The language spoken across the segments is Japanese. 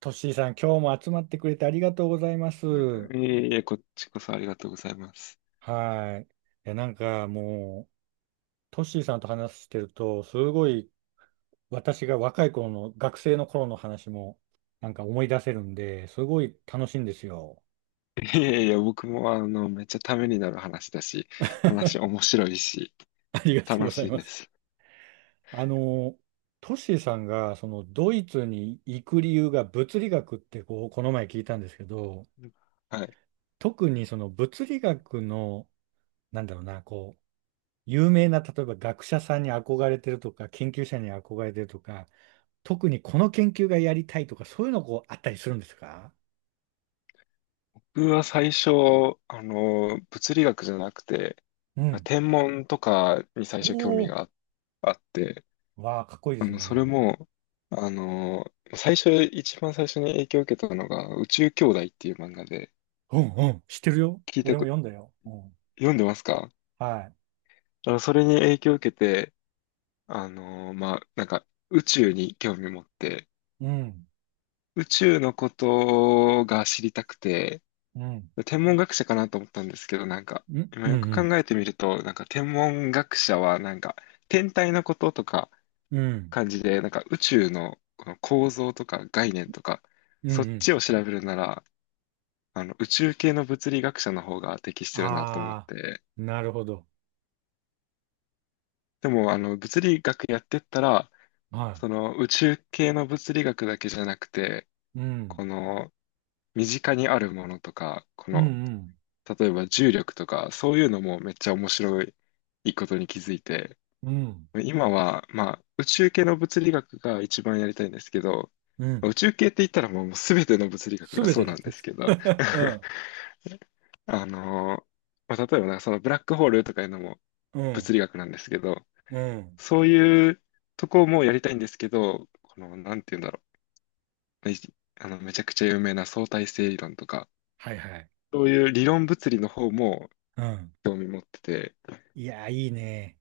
トッシーさん、今日も集まってくれてありがとうございます。はいえいえ、こっちこそありがとうございます。い。いや、なんかもう、トッシーさんと話してると、すごい私が若い頃の、学生の頃の話も、なんか思い出せるんで、すごい楽しいんですよ。いやいや、僕もめっちゃためになる話だし、話面白いし、ありがとう楽ござしいいまです。す。あの、トッシーさんが、その、ドイツに行く理由が物理学って、こう、この前聞いたんですけど、はい。特にその物理学の、なんだろうな、こう、有名な、例えば学者さんに憧れてるとか、研究者に憧れてるとか、特にこの研究がやりたいとか、そういうのこうあったりするんですか？僕は最初、物理学じゃなくて、うん。天文とかに最お初興味お、があって、わあ、かっこいいですそれね。も、あの、最初、一番最初に影響を受けたのが、宇宙兄弟っていう漫画で、うんうん、知ってるよ。聞い俺たもく、読んだよ。うん、読んでますか？はい。あのそれに影響を受けて、まあ、なんか、宇宙に興味持って、うん、宇宙のことが知りたくて、うん、天文学者かなと思ったんですけど、なんか、うん、今うん、うよく考ん、えてみると、なんか天文学者は、なんか、天体のこととかうん、感じで、なんか宇宙のこの構造とか概念とか、うん。そっうんちを調べるなら、宇宙系の物理学者の方が適してるなと思っああ、て、なるほど。でも、物理学やってったら、はその宇宙系の物理学だけじゃなくて、い。うん、この身近にあるものとか、こうん、うの、ん、例えば重力とか、そういうのもめっちゃ面白いことに気づいて、うん、今は、まあ、宇宙系の物理学が一番やりたいんですけど、うん。宇宙系って言ったらもう全ての物理学すがべそうてなんだ。ですけど、うん、あの、まあ、例えばなそのブラックホールとかいうのもう物ん、理学なんですけど、うん。そういうとこもやりたいんですけど、この、なんて言うんだろう。ね、めちゃくちゃ有名な相対性理論とか、はいはい。そういう理論物理の方もうん。興味持ってて、いや、いいね。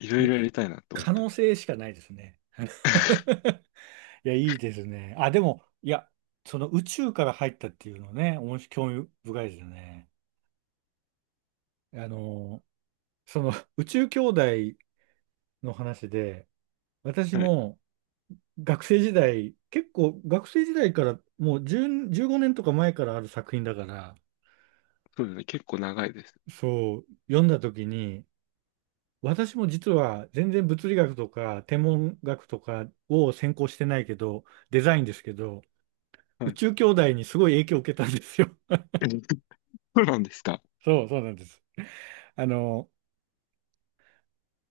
いろいもうろやりたいなと思っ可て能ます。性しかないですね。いや、いいですね。あ、でも、いや、その宇宙から入ったっていうのね、面白興味深いですよね。あの、その宇宙兄弟の話で、私はい。も学生時代、結構学生時代からもう10、15年とか前からある作品だから、そうですね。結構長いです。そう、読んだ時に、私も実は全然物理学とか天文学とかを専攻してないけど、デザインですけど、は宇い。宙兄弟にすごい影響を受けたんですよ。そうなんですか。そう、そうなんです。あの、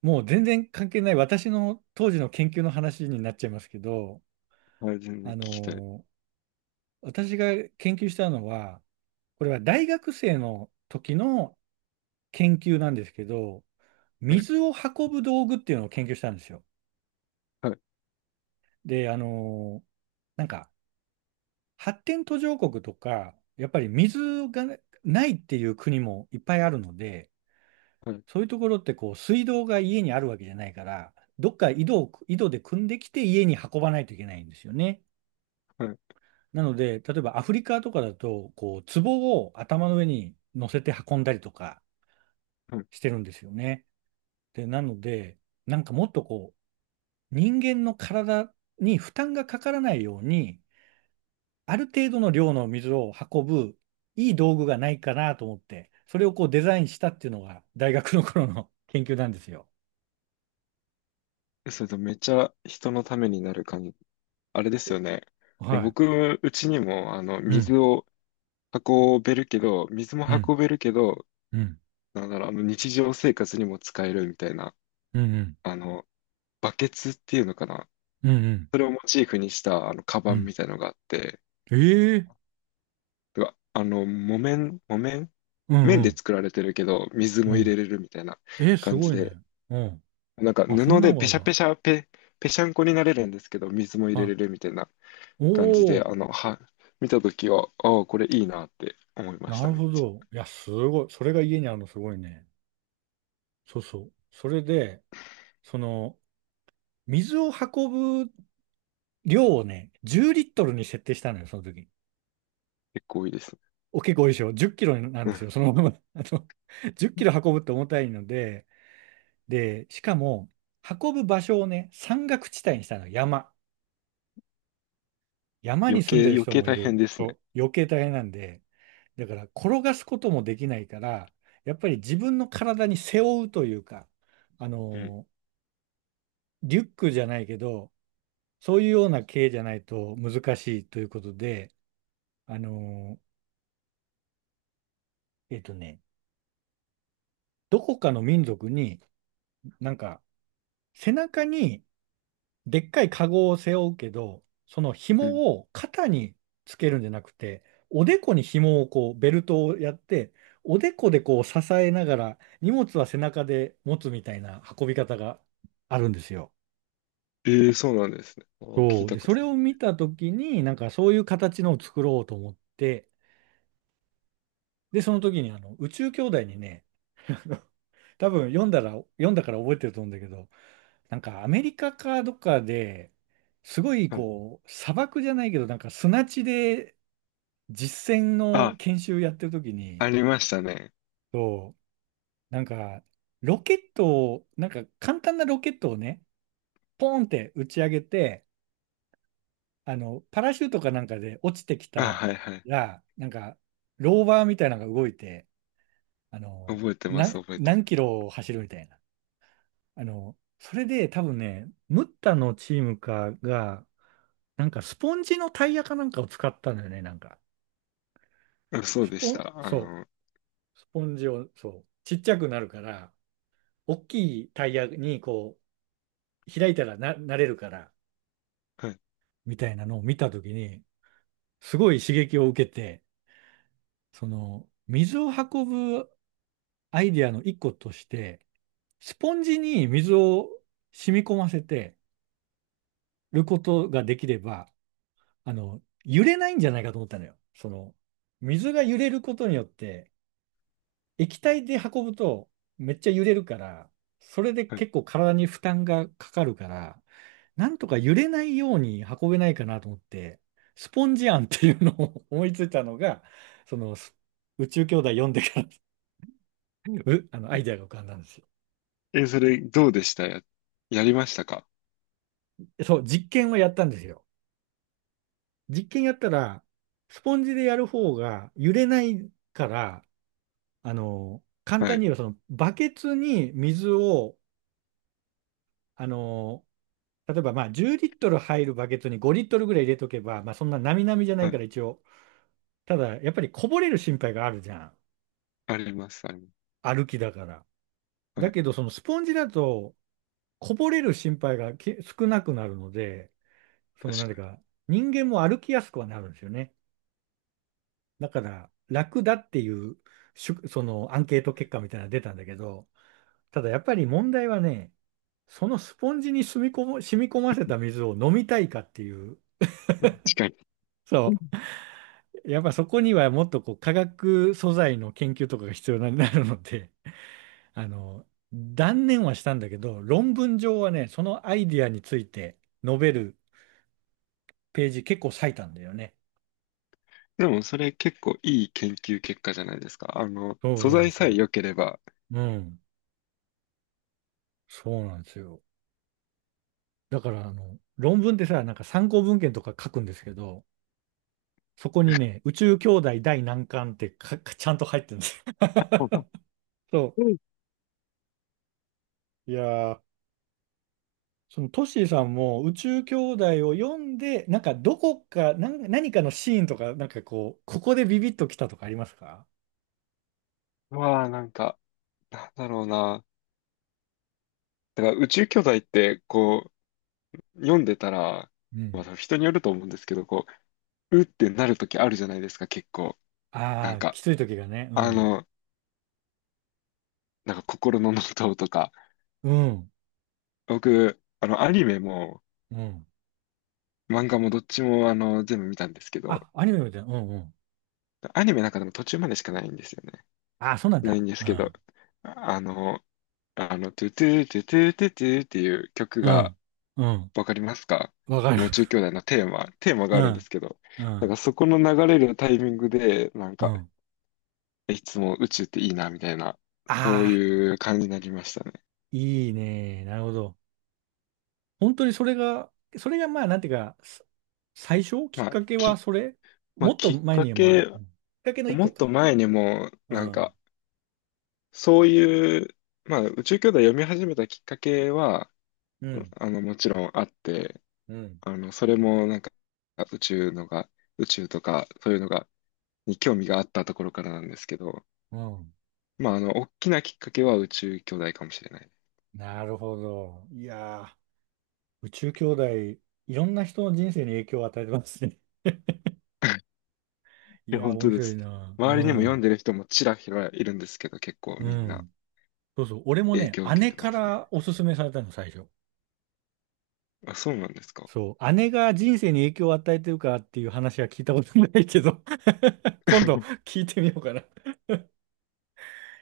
もう全然関係ない私の当時の研究の話になっちゃいますけど、はい、全然あ聞きたい。の、私が研究したのは、これは大学生の時の研究なんですけど、はい。水を運ぶ道具っていうのを研究したんですよ。はい。で、あの、なんか発展途上国とか、やっぱり水がねないっていう国もいっぱいあるので、はい。そういうところってこう水道が家にあるわけじゃないから、どっか井戸で汲んできて家に運ばないといけないんですよね。はい。なので、例えばアフリカとかだと、こう壺を頭の上に乗せて運んだりとかはい。してるんですよね。で、なので、なんかもっとこう人間の体に負担がかからないように、ある程度の量の水を運ぶいい道具がないかなと思って、それをこうデザインしたっていうのが大学の頃の 研究なんですよ。え、それとめっちゃ人のためになる感じ。あれですよね。はい。僕、うちにも、うん、水を運べるけど、水もうん、運べるけど、うん、なんだろう、日常生活にも使えるみたいな、うん、うん、あの、バケツっていうのかな。うん、それをモチーフにした、カうバンん。みたいのがあって、ええうわ木綿うん、う麺でん、作られてるけど、水うも入ん。れれるみたいなえー、す感ごじいね。で、うん。なんかあ、そん布なのでがあペるんシャだ。ペシャペ、ペシャンコになれるんですけど、水も入れはれるみたいない。感じおで、ー、見たときは、ああ、これいいなって思いましなた、るめっほちゃ。ど。いや、すごい。それが家にあるのすごいね。そうそう。それで、その、水を運ぶ量をね、10リットルに設定したのよ、その時。結構いいですね。お結構多いでしょ。10キロなんうですん。よ、そのまま。あの、10キロ運ぶって重たいので、で、しかも、運ぶ場所をね、山岳地帯にしたの、山。山に住んでる余人計もい大変る。ですね。そう余計大変なんで、だから転がすこともできないから、やっぱり自分の体に背負うというか、あうん。の、リュックじゃないけど、そういうような系じゃないと難しいということで、あの、えっとね、どこかの民族に、なんか、背中に、でっかいカゴを背負うけど、そのうん。紐を肩につけるんじゃなくて、おでこに紐をこう、ベルトをやって、おでこでこう支えながら、荷物は背中で持つみたいな運び方があるんですよ。ええそうなんですね。あー聞そいう。たで、こそとれなをい。見たときに、なんかそういう形のを作ろうと思って、で、その時にあの、宇宙兄弟にね、多分読んだから覚えてると思うんだけど、なんかアメリカかどっかで、すごいうん。こう、砂漠じゃないけど、なんか砂地で実践のあ、研修やってる時に、ありましたね。そう、なんか、ロケットを、なんか簡単なロケットをね、ポーンって打ち上げて、あの、パラシュートかなんかで落ちてきあ、たはいはい。ら、なんか、ローバーみたいなのが動いて、あの、覚えてます、何、覚えてま何キす。ロを走るみたいな。あの、それで多分ね、ムッタのチームかが、なんかスポンジのタイヤかなんかを使ったんだよね、なんか。うんそうスでポしン、た。そう、スポンジを、そう、ちっちゃくなるから、大きいタイヤにこう、開いたらなれるから、はい、みたいなのを見たときに、すごい刺激を受けて、その、水を運ぶアイデアの一個として、スポンジに水を染み込ませてることができれば、あの、揺れないんじゃないかと思ったのよ。その、水が揺れることによって、液体で運ぶとめっちゃ揺れるから、それではい。結構体に負担がかかるから、なんとか揺れないように運べないかなと思って、スポンジ案っていうのを 思いついたのが、その宇宙兄弟読んでから あのアイデアが浮かんだんですよ。え、それ、どうでしたや、やりましたか？そう、実験をやったんですよ。実験やったら、スポンジでやる方が揺れないから、あの、簡は単にい。言えばそのバケツに水を、あの、例えばまあ10リットル入るバケツに5リットルぐらい入れとけば、まあそんな並々じゃなはいかい。ら一応。ただやっぱりこぼれる心配があるじゃん。あります、あります。歩きだから。はだい。けどそのスポンジだとこぼれる心配が少なくなるので、その確何かていうか人間も歩きやすくはなるんですよね。だから楽だっていうそのアンケート結果みたいなのが出たんだけど、ただやっぱり問題はね、そのスポンジに染み込ませた水を飲みたいかっていう。に。確かに。そう。やっぱそこにはもっとこう化学素材の研究とかが必要になるので、あの、断念はしたんだけど、論文上はね、そのアイディアについて述べるページ結構割いたんだよね。でも、それ結構いい研究結果じゃないですか。そ素うなん材ですさえよ。良ければ。うん。そうなんですよ。だから、あの、論文ってさ、なんか参考文献とか書くんですけど、そこにね、宇宙兄弟第何巻ってか、かちゃんと入ってるんですよ。そう、う。いやー、そのトシーさんも宇宙兄弟を読んで、なんかどこか、なんか何かのシーンとか、なんかこう、ここでビビッときたとかありますか？まあ、なんか、なんだろうな。だから宇宙巨大って、こう、読んでたら、うまん。あ、人によると思うんですけど、こう、うってなるときあるじゃないですか、結構。なあんあー、か、きつい時がね。うあん。の、なんか心のノートとか。うん。僕、アニメも、うん。漫画もどっちも、全部見たんですけど、あ、アニメみたいな。うんうん。アニメなんかでも途中までしかないんですよね。ああ、そうなんないだ。んですうけど、ん。あの、トゥトゥトゥトゥトゥトゥっていう曲うがん。うん。わかりますか？わかる。あの宇宙兄弟のテーマがうあるんでん。すけど、うなんかん。そこの流れるタイミングで、なんうか、ん。いつも宇宙っていいな、みたいな、そうああ、いう感じになりましたね。いいね。なるほど。本当にそれが、それがまあ、なんていうか、最初きまっあ、かけはき、それまあ、もっときっ前かにもあけ、る。うんきっかけの一もっ個とか。前にも、うなんん。か、そういう、まあ、宇宙兄弟読み始めたきっかけは、うん、もちろんあって、うん。それもなんか宇宙のが、宇宙とかそういうのが、に興味があったところからなんですけど、うん。まあ、大きなきっかけは宇宙兄弟かもしれない。なるほど。いやー、宇宙兄弟、いろんな人の人生に影響を与えてますね。いえ、やー、本面当で白いす。な。う周りにも読んん。でる人もちらひらいるんですけど、結構うみんなん。そうそう。俺も影ね、響を受け姉てかますね。らおすすめされたの、最初。あ、そうなんですか。そう。姉が人生に影響を与えてるかっていう話は聞いたことないけど、 今度 聞いてみようかな。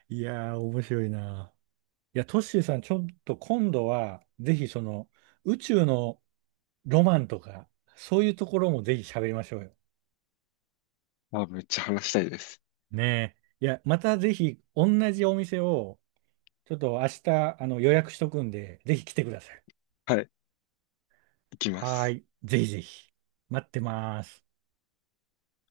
いやー、面白いな。いや、トッシーさん、ちょっと今度は、ぜひその、宇宙のロマンとか、そういうところもぜひ喋りましょうよ。あ、めっちゃ話したいです。ねえ。いや、またぜひ、同じお店を、ちょっと明日、あの、予約しとくんで、ぜひ来てください。はい、行きまはーす。い。ぜひぜひ。待ってます。